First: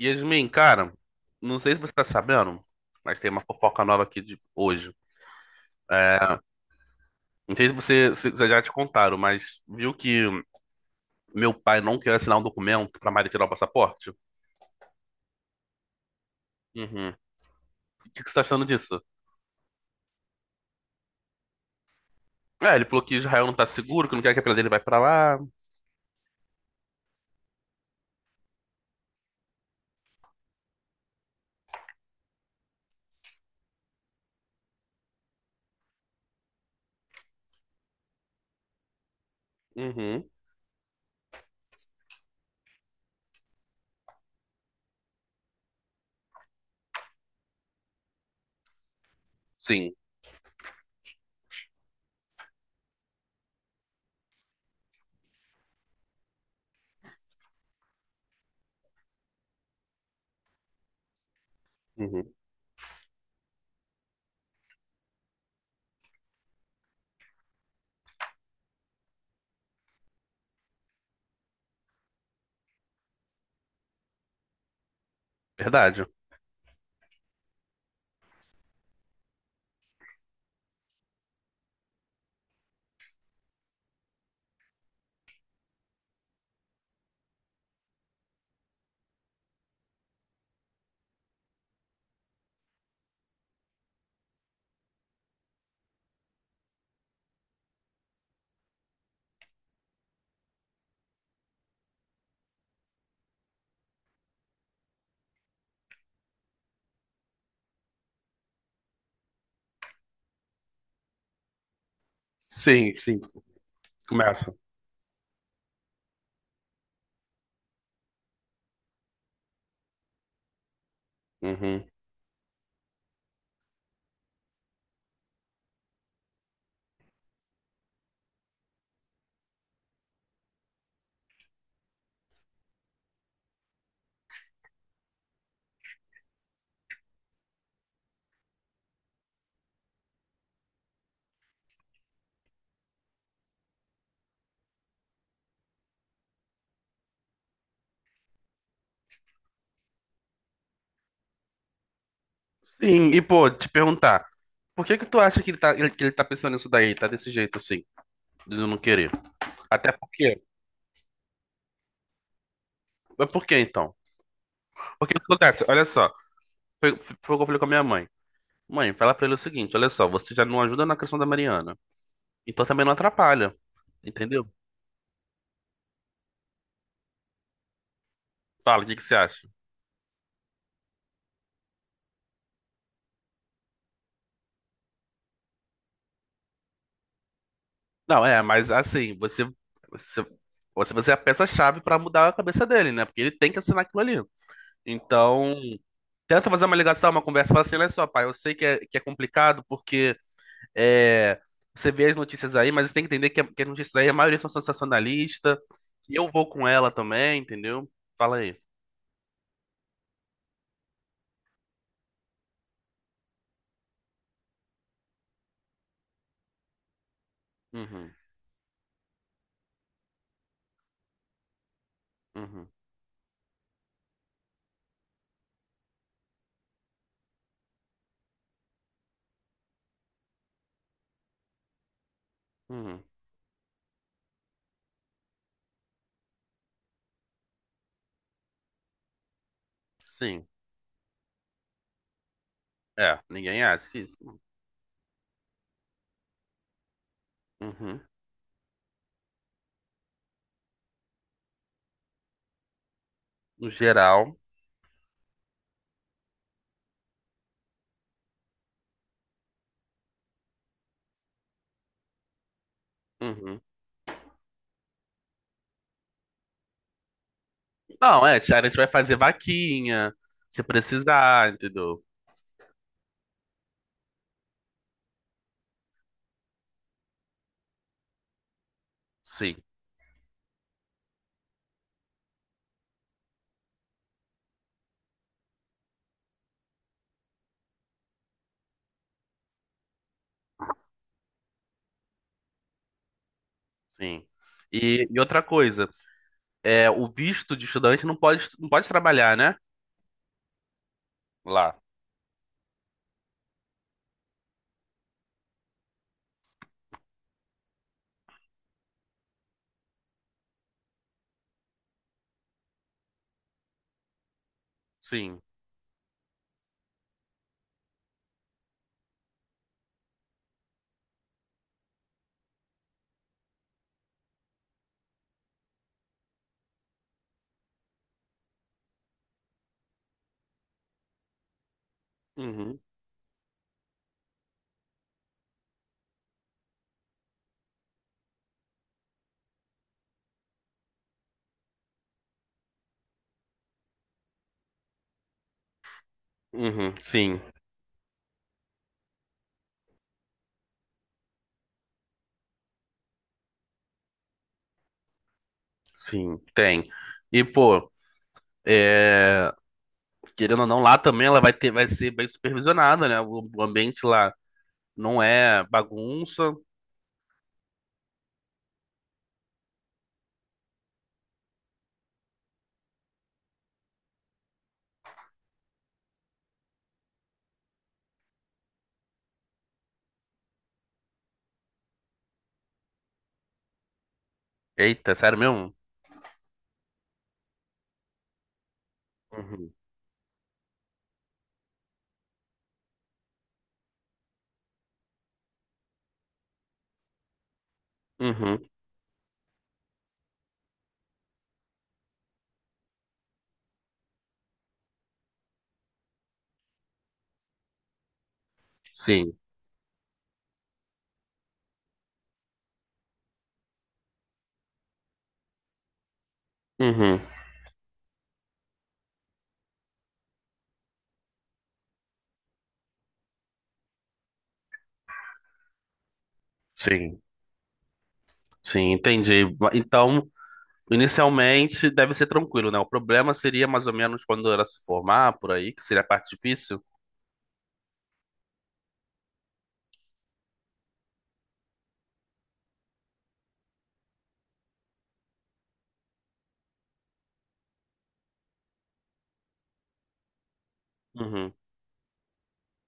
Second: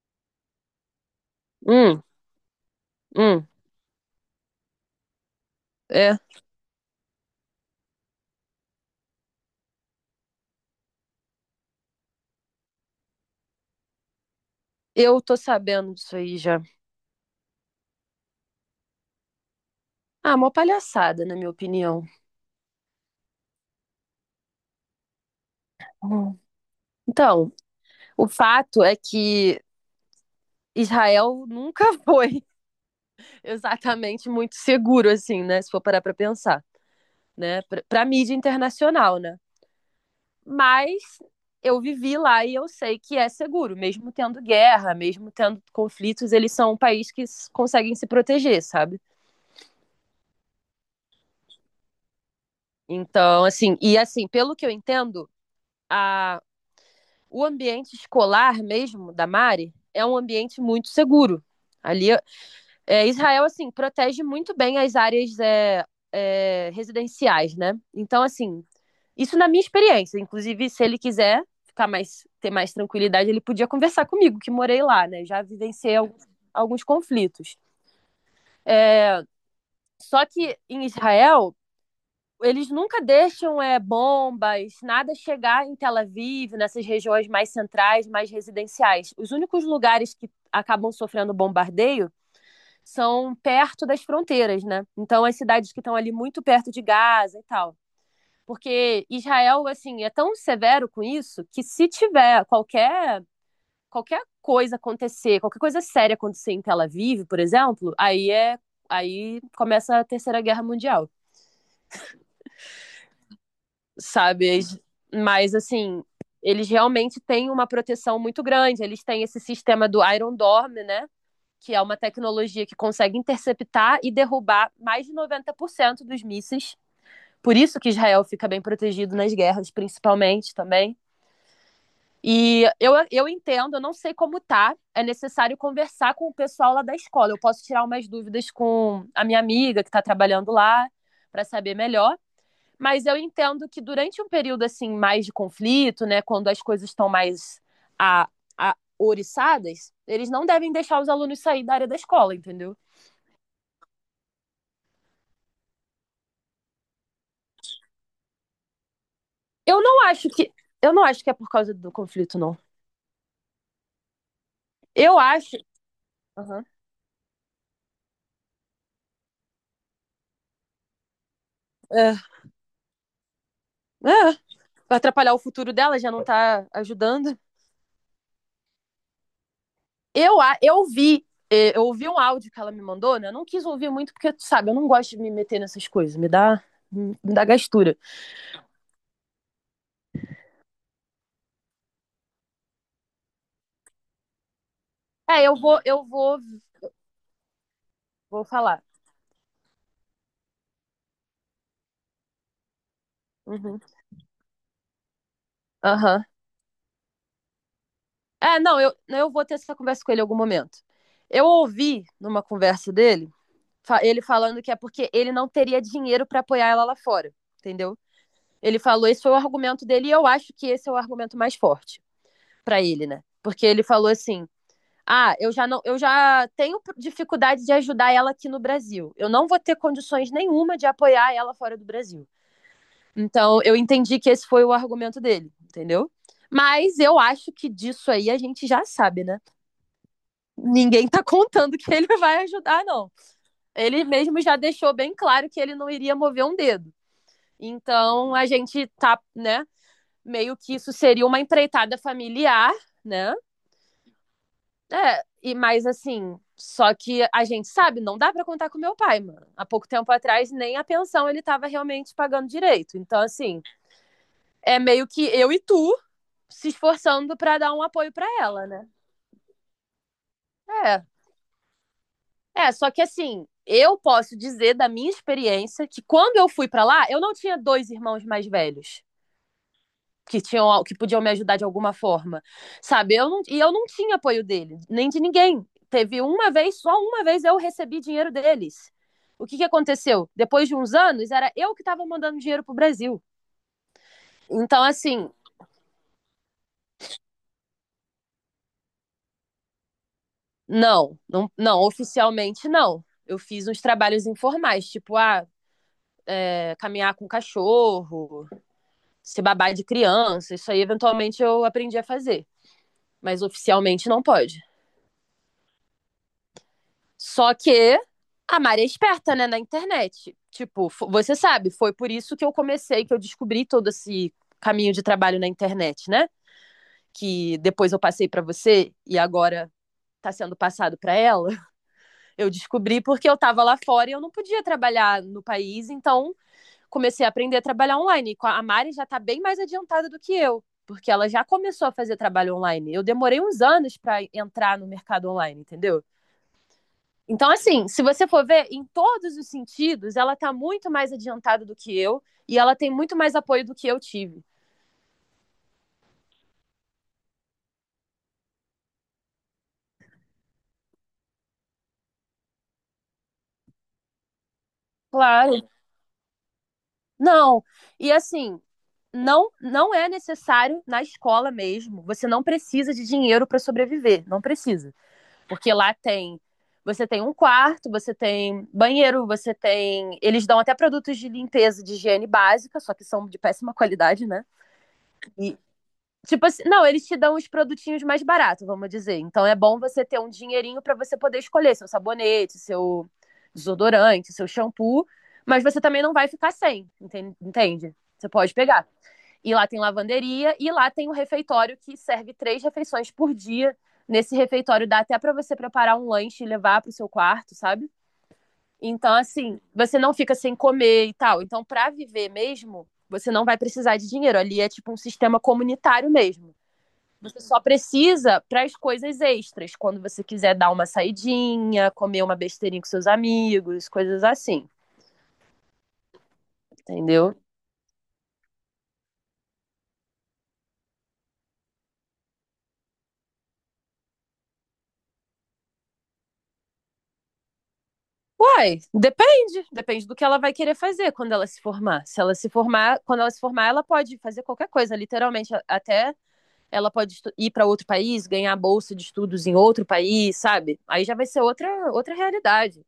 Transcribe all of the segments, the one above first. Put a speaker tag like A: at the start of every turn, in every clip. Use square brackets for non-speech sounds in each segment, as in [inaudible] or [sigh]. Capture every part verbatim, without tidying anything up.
A: Yasmin, cara, não sei se você
B: Hum,
A: tá sabendo, mas tem uma
B: hum,
A: fofoca nova aqui de hoje.
B: é.
A: É, não sei se você se- se já te contaram, mas viu que meu pai não quer assinar um documento pra Mari tirar o passaporte?
B: Eu tô sabendo disso aí já.
A: Uhum. O que que você tá achando disso?
B: Ah, uma palhaçada, na minha opinião.
A: É, ele falou que Israel não tá seguro, que não quer que a filha dele vai pra lá.
B: Hum. Então, o fato é que Israel nunca [laughs] foi exatamente muito seguro, assim, né? Se for parar pra pensar, né? Pra, pra mídia internacional, né?
A: Uhum.
B: Mas eu vivi lá e eu sei que é seguro, mesmo tendo guerra, mesmo tendo conflitos, eles são um país que s- conseguem se proteger, sabe?
A: Sim.
B: Então, assim, e assim, pelo que eu entendo, a o ambiente escolar mesmo da Mari é um ambiente muito seguro. Ali,
A: Uhum.
B: é, Israel, assim, protege muito bem as áreas é, é, residenciais, né? Então, assim, isso na minha experiência. Inclusive, se ele quiser ficar mais, ter mais tranquilidade, ele podia conversar comigo, que morei lá, né? Já vivenciei
A: Verdade.
B: alguns, alguns conflitos. Só que em Israel, eles nunca deixam é, bombas, nada chegar em Tel Aviv, nessas regiões mais centrais, mais residenciais. Os únicos lugares que acabam sofrendo bombardeio são perto das fronteiras, né? Então, as cidades que estão ali muito perto de Gaza e tal. Porque Israel, assim, é tão severo com isso que se tiver qualquer, qualquer coisa acontecer, qualquer coisa séria acontecer em Tel Aviv, por exemplo, aí é aí começa a Terceira Guerra Mundial.
A: Sim, sim. Começa.
B: Sabe? Mas assim, eles realmente têm uma proteção muito grande. Eles têm esse sistema do Iron Dome, né? Que é
A: Uhum.
B: uma tecnologia que consegue interceptar e derrubar mais de noventa por cento dos mísseis. Por isso que Israel fica bem protegido nas guerras, principalmente também. E eu, eu entendo, eu não sei como tá. É necessário conversar com o pessoal lá da escola. Eu posso tirar umas dúvidas com a minha amiga que está trabalhando lá para saber melhor. Mas eu entendo que durante um período assim mais de conflito, né, quando as coisas estão mais a, a oriçadas, eles não devem deixar os alunos sair da área da escola, entendeu?
A: Sim, e pô, te perguntar, por que que tu acha que ele tá, ele- que ele tá pensando nisso daí, tá desse jeito assim, de não querer?
B: Eu
A: Até
B: não acho
A: porque
B: que eu não acho que é por causa do conflito, não.
A: mas por que então? Porque
B: Eu
A: o que
B: acho.
A: acontece? Olha só,
B: Uhum.
A: foi, foi o que eu falei com a minha mãe. Mãe, fala pra ele o seguinte: olha só, você já não ajuda na questão da Mariana,
B: É,
A: então também não atrapalha,
B: é,
A: entendeu?
B: vai atrapalhar o futuro dela, já não tá ajudando.
A: Fala, o que que você acha?
B: Eu, eu vi, é, eu ouvi um áudio que ela me mandou, né? Eu não quis ouvir muito, porque, tu sabe, eu não gosto de me meter nessas coisas, me dá, me dá gastura.
A: Não, é, mas assim, você, você, você você é a peça-chave pra mudar a cabeça dele, né? Porque ele tem que assinar aquilo ali.
B: É,
A: Então,
B: eu vou, eu vou,
A: tenta fazer uma ligação, uma conversa, fala assim: olha só, pai, eu
B: vou
A: sei que é,
B: falar.
A: que é complicado porque. É, você vê as notícias aí, mas você tem que entender que, a- que as
B: Uhum.
A: notícias aí, a maioria são sensacionalista. E
B: Aham.
A: eu vou com ela também, entendeu? Fala aí.
B: É, não, eu, eu vou ter essa conversa com ele em algum momento. Eu ouvi numa conversa dele, fa- ele falando que é porque ele não teria dinheiro pra apoiar ela lá fora, entendeu?
A: Uhum,
B: Ele falou, esse foi o argumento dele e eu acho que esse é o argumento mais forte
A: uhum,
B: pra ele, né? Porque ele falou assim: "Ah, eu já não, eu já tenho pr- dificuldade de ajudar ela aqui no Brasil. Eu não vou ter condições nenhuma de apoiar ela fora do Brasil".
A: uhum.
B: Então, eu entendi que esse foi o argumento dele, entendeu? Mas eu acho que disso aí a gente já sabe, né?
A: Sim.
B: ninguém tá contando que ele vai ajudar, não.
A: É, ninguém acha que
B: Ele
A: isso.
B: mesmo já deixou bem claro que ele não iria mover um dedo.
A: Uhum.
B: Então a gente tá, né? Meio que isso seria uma empreitada familiar, né?
A: No geral.
B: É, e mais assim, só que a gente sabe, não dá para contar com meu pai, mano. Há pouco tempo atrás, nem a pensão ele tava realmente pagando direito. Então,
A: Uhum.
B: assim, é meio que eu e tu se esforçando para dar um apoio para
A: Não, é, a
B: ela,
A: gente vai
B: né?
A: fazer vaquinha, se
B: É,
A: precisar, entendeu?
B: é, só que assim, eu posso dizer da minha experiência que quando eu fui pra lá, eu não tinha dois irmãos mais velhos
A: Sim,
B: que tinham que podiam me ajudar de alguma forma, sabe? Eu não, e eu não tinha apoio dele, nem de ninguém. Teve uma vez, só uma vez eu recebi dinheiro deles. O que, que aconteceu? Depois de uns anos, era eu que estava mandando dinheiro pro Brasil.
A: sim.
B: Então,
A: E, e
B: assim,
A: outra coisa, é, o visto de estudante não pode, não pode trabalhar, né?
B: não, não,
A: Lá.
B: não, oficialmente não. Eu fiz uns trabalhos informais, tipo, ah, é, caminhar com cachorro, se babar de criança, isso aí eventualmente eu aprendi a fazer. Mas oficialmente não pode.
A: Sim.
B: Só que a Mari é esperta, né, na internet. Tipo, você sabe, foi por isso que eu comecei, que eu descobri todo esse caminho de trabalho na internet, né? Que depois eu passei pra você e agora tá sendo passado pra ela. Eu
A: Uhum,
B: descobri porque eu tava lá fora e eu não podia trabalhar no país, então comecei a aprender a trabalhar online. A Mari já está bem mais adiantada do que eu, porque ela já começou a fazer trabalho online. Eu demorei uns anos para entrar no mercado online, entendeu?
A: uhum, sim,
B: Então, assim, se você for ver, em todos os sentidos, ela está muito mais adiantada do que eu e ela tem muito mais apoio do que eu tive.
A: sim, tem. E, pô, é, querendo ou não, lá também ela vai ter, vai ser bem supervisionada, né? O, o ambiente lá não é
B: Claro.
A: bagunça.
B: Não. E assim, não não é necessário na escola mesmo. Você não precisa de dinheiro para sobreviver, não precisa. Porque lá tem. Você tem um quarto, você tem banheiro, você tem. Eles dão até produtos de limpeza, de higiene básica, só que são de péssima qualidade, né?
A: Eita, sério
B: E,
A: mesmo?
B: tipo assim, não, eles te dão os produtinhos mais baratos, vamos dizer. Então é
A: Uhum.
B: bom você ter um dinheirinho para você poder escolher seu sabonete, seu desodorante, seu shampoo, mas você também não vai ficar sem, entende? Você pode
A: Uhum.
B: pegar. E lá tem lavanderia e lá tem um refeitório que serve três refeições por dia. Nesse refeitório dá até para você preparar um lanche e levar para o seu quarto, sabe? Então,
A: Sim.
B: assim, você não fica sem comer e tal. Então, para viver mesmo, você não vai precisar de dinheiro. Ali é tipo um sistema comunitário mesmo.
A: Uhum.
B: Você só precisa para as coisas extras, quando você quiser dar uma saidinha, comer uma besteirinha com seus amigos, coisas assim,
A: Sim.
B: entendeu?
A: Sim, entendi. Va- Então, inicialmente deve ser tranquilo, né? O problema seria mais ou menos quando ela se formar por aí, que seria a parte difícil.
B: Uai, depende. Depende do que ela vai querer fazer quando ela se formar. Se ela se formar, quando ela se formar, ela pode fazer qualquer coisa, literalmente. a- Até ela pode estu- ir para outro país, ganhar bolsa de estudos em outro país, sabe? Aí já vai ser
A: Uhum.
B: outra, outra realidade.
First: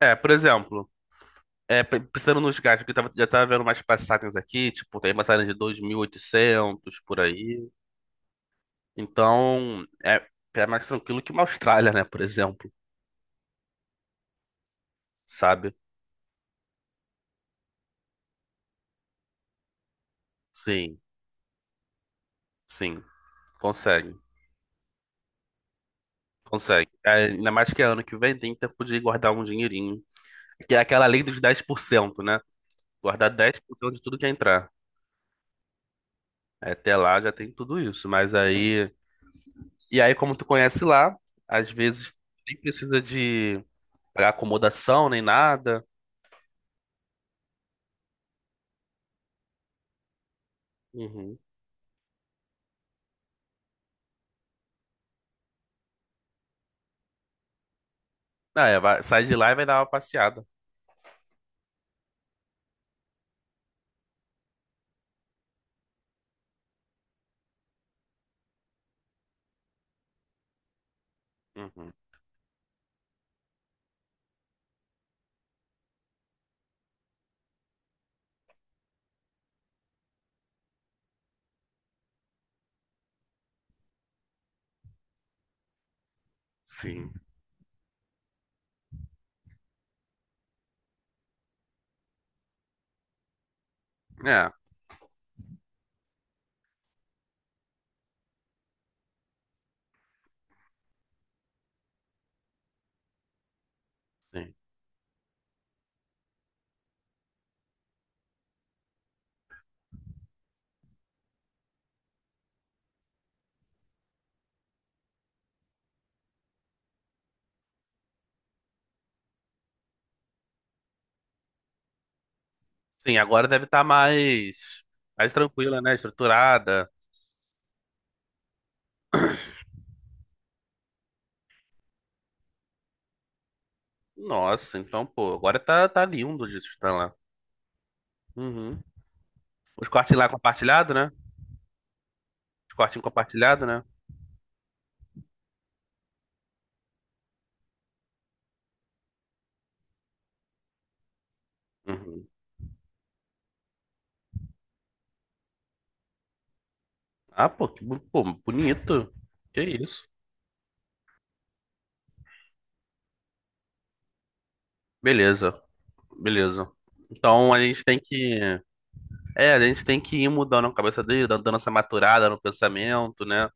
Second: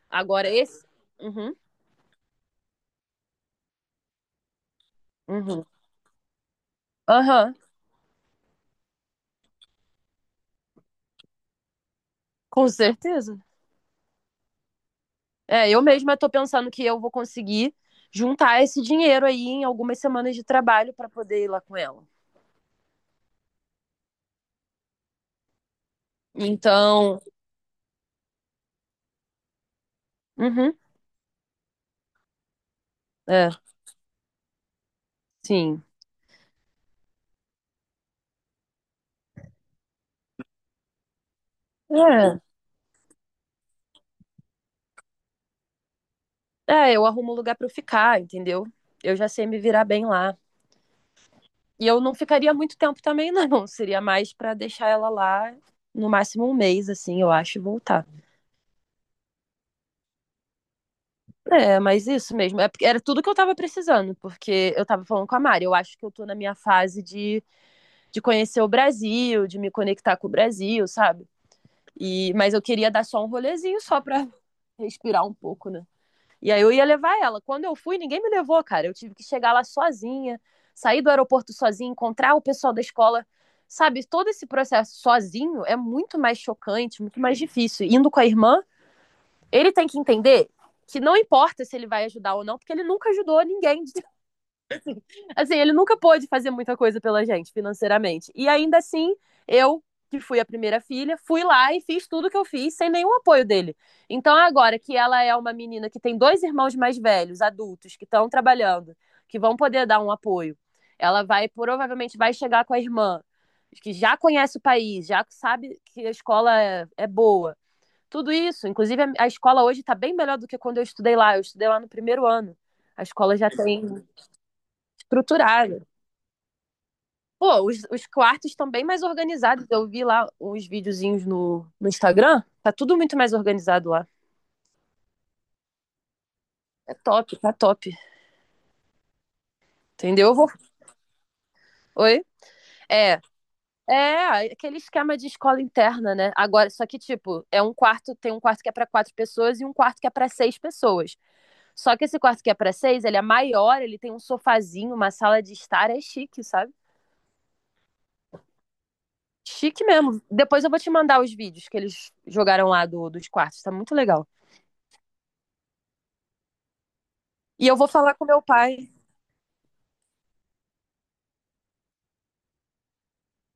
A: É, por
B: Agora, esse.
A: exemplo,
B: Uhum,
A: é, pe- pensando nos gastos, que eu tava- já estava vendo umas passagens aqui, tipo, tem passagem de
B: uhum.
A: dois mil e oitocentos por
B: Aham,
A: aí. Então, é, é mais tranquilo que uma Austrália, né, por
B: com
A: exemplo,
B: certeza. É,
A: sabe?
B: eu mesma tô pensando que eu vou conseguir juntar esse dinheiro aí em algumas semanas de trabalho
A: Sim,
B: para poder ir lá com ela.
A: sim, consegue, consegue. É,
B: Então.
A: ainda mais que é ano que vem tem tempo de guardar um dinheirinho,
B: Uhum,
A: que é aquela lei dos dez por cento, né? Guardar
B: é,
A: dez por cento de tudo que entrar.
B: sim.
A: É, até lá já tem tudo isso, mas aí. E aí, como tu conhece lá, às vezes
B: É.
A: nem precisa de pagar acomodação nem nada.
B: É, eu arrumo um lugar pra eu ficar, entendeu? Eu já sei me virar bem lá.
A: Uhum.
B: E eu não ficaria muito tempo também, [laughs] não. Seria mais pra deixar ela lá no máximo um mês, assim, eu acho, e voltar.
A: Ah, é, vai- sai de lá e vai dar uma passeada.
B: É, mas isso mesmo. É porque era tudo que eu tava precisando, porque eu tava falando com a Mari. Eu acho que eu tô na minha fase de, de conhecer o Brasil, de me conectar com o Brasil, sabe?
A: Uhum.
B: E, mas eu queria dar só um rolezinho só pra [laughs] respirar um pouco, né? E aí eu ia levar ela. Quando eu fui, ninguém me levou, cara. Eu tive que chegar lá sozinha, sair do aeroporto sozinha, encontrar o pessoal da escola. Sabe, todo esse processo sozinho é muito mais chocante,
A: Sim.
B: muito mais difícil. Indo com a irmã, ele tem que entender que não importa se ele vai ajudar ou não, porque ele nunca ajudou ninguém de
A: É,
B: Assim, ele nunca pôde fazer muita coisa pela gente financeiramente. E ainda assim, eu, que fui a primeira filha, fui lá e fiz tudo que eu fiz sem nenhum apoio dele. Então,
A: sim.
B: agora que ela é uma menina que tem dois irmãos mais velhos, adultos, que estão trabalhando, que vão poder dar um apoio, ela vai, provavelmente, vai chegar com a irmã, que já conhece o país, já sabe que a escola é, é boa. Tudo isso, inclusive a- a escola hoje está bem melhor do que quando eu estudei lá. Eu estudei lá no primeiro ano. A
A: Sim,
B: escola
A: agora
B: já
A: deve
B: tem
A: estar mais, mais tranquila,
B: estruturada.
A: né? Estruturada.
B: Pô, os, os quartos estão bem mais organizados. Eu vi lá uns videozinhos no, no Instagram. Tá tudo muito mais organizado lá.
A: Nossa, então, pô, agora tá, tá lindo de estar
B: É
A: lá.
B: top, tá top.
A: Uhum. Os cortes lá
B: Entendeu? Eu vou.
A: compartilhado, né?
B: Oi?
A: Os cortinhos
B: É.
A: compartilhado, né?
B: É, aquele esquema de escola interna, né? Agora, só que, tipo, é um quarto, tem um quarto que é para quatro pessoas e um quarto que é para seis pessoas. Só que esse
A: Uhum.
B: quarto que é para seis, ele é maior, ele tem um sofazinho, uma sala de estar, é chique, sabe?
A: Ah, pô, que bu- pô, bonito. Que
B: Chique
A: isso.
B: mesmo. Depois eu vou te mandar os vídeos que eles jogaram lá do, dos quartos, tá muito legal.
A: Beleza, beleza. Então a
B: E eu
A: gente
B: vou
A: tem
B: falar com meu
A: que.
B: pai.
A: É, a gente tem que ir mudando a cabeça dele, dando dando essa maturada no pensamento, né?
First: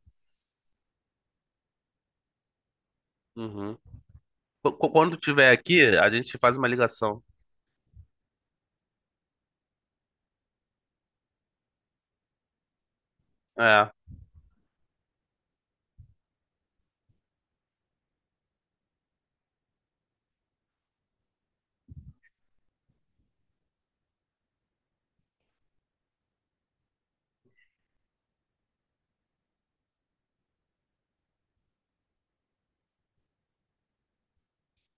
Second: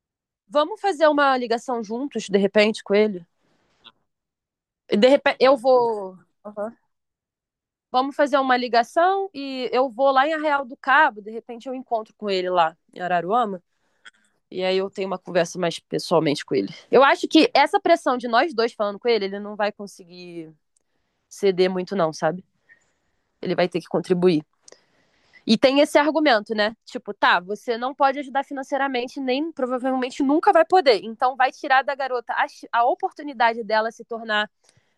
B: Vamos fazer uma ligação juntos, de repente, com ele?
A: Uhum. Qu- qu-
B: De
A: Quando
B: repente,
A: tiver
B: eu
A: aqui, a
B: vou.
A: gente faz uma
B: Aham.
A: ligação.
B: Vamos fazer uma ligação e eu vou lá em Arraial do Cabo, de repente eu encontro com ele lá em Araruama.
A: É,
B: E aí eu tenho uma conversa mais pessoalmente com ele. Eu acho que essa pressão de nós dois falando com ele, ele não vai conseguir ceder muito, não, sabe? Ele vai ter que contribuir. E tem esse argumento, né? Tipo, tá, você não pode ajudar financeiramente, nem provavelmente nunca vai poder. Então vai tirar da garota a, a oportunidade dela se tornar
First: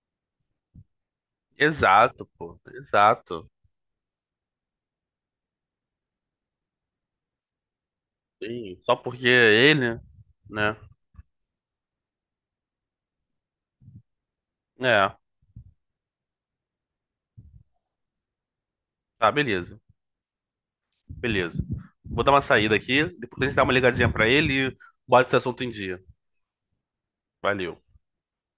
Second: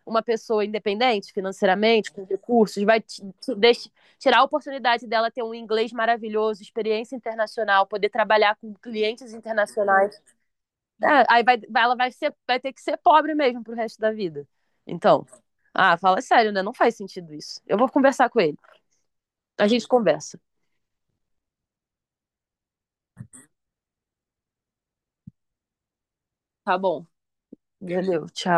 B: uma pessoa independente financeiramente, com
A: exato, pô,
B: recursos, vai t-
A: exato.
B: t- deix- tirar a oportunidade dela ter um inglês maravilhoso, experiência internacional, poder trabalhar com
A: Sim, só porque
B: clientes
A: ele,
B: internacionais.
A: né?
B: É, aí vai, vai- ela vai, ser, vai ter que ser pobre mesmo pro resto da vida.
A: É,
B: Então, ah, fala sério, né? Não faz sentido isso. Eu vou conversar com ele.
A: tá,
B: A
A: beleza,
B: gente conversa.
A: beleza. Vou dar uma saída aqui, depois a gente dá uma ligadinha pra ele e bota esse assunto em dia.
B: Tá bom.
A: Valeu.
B: Valeu, tchau.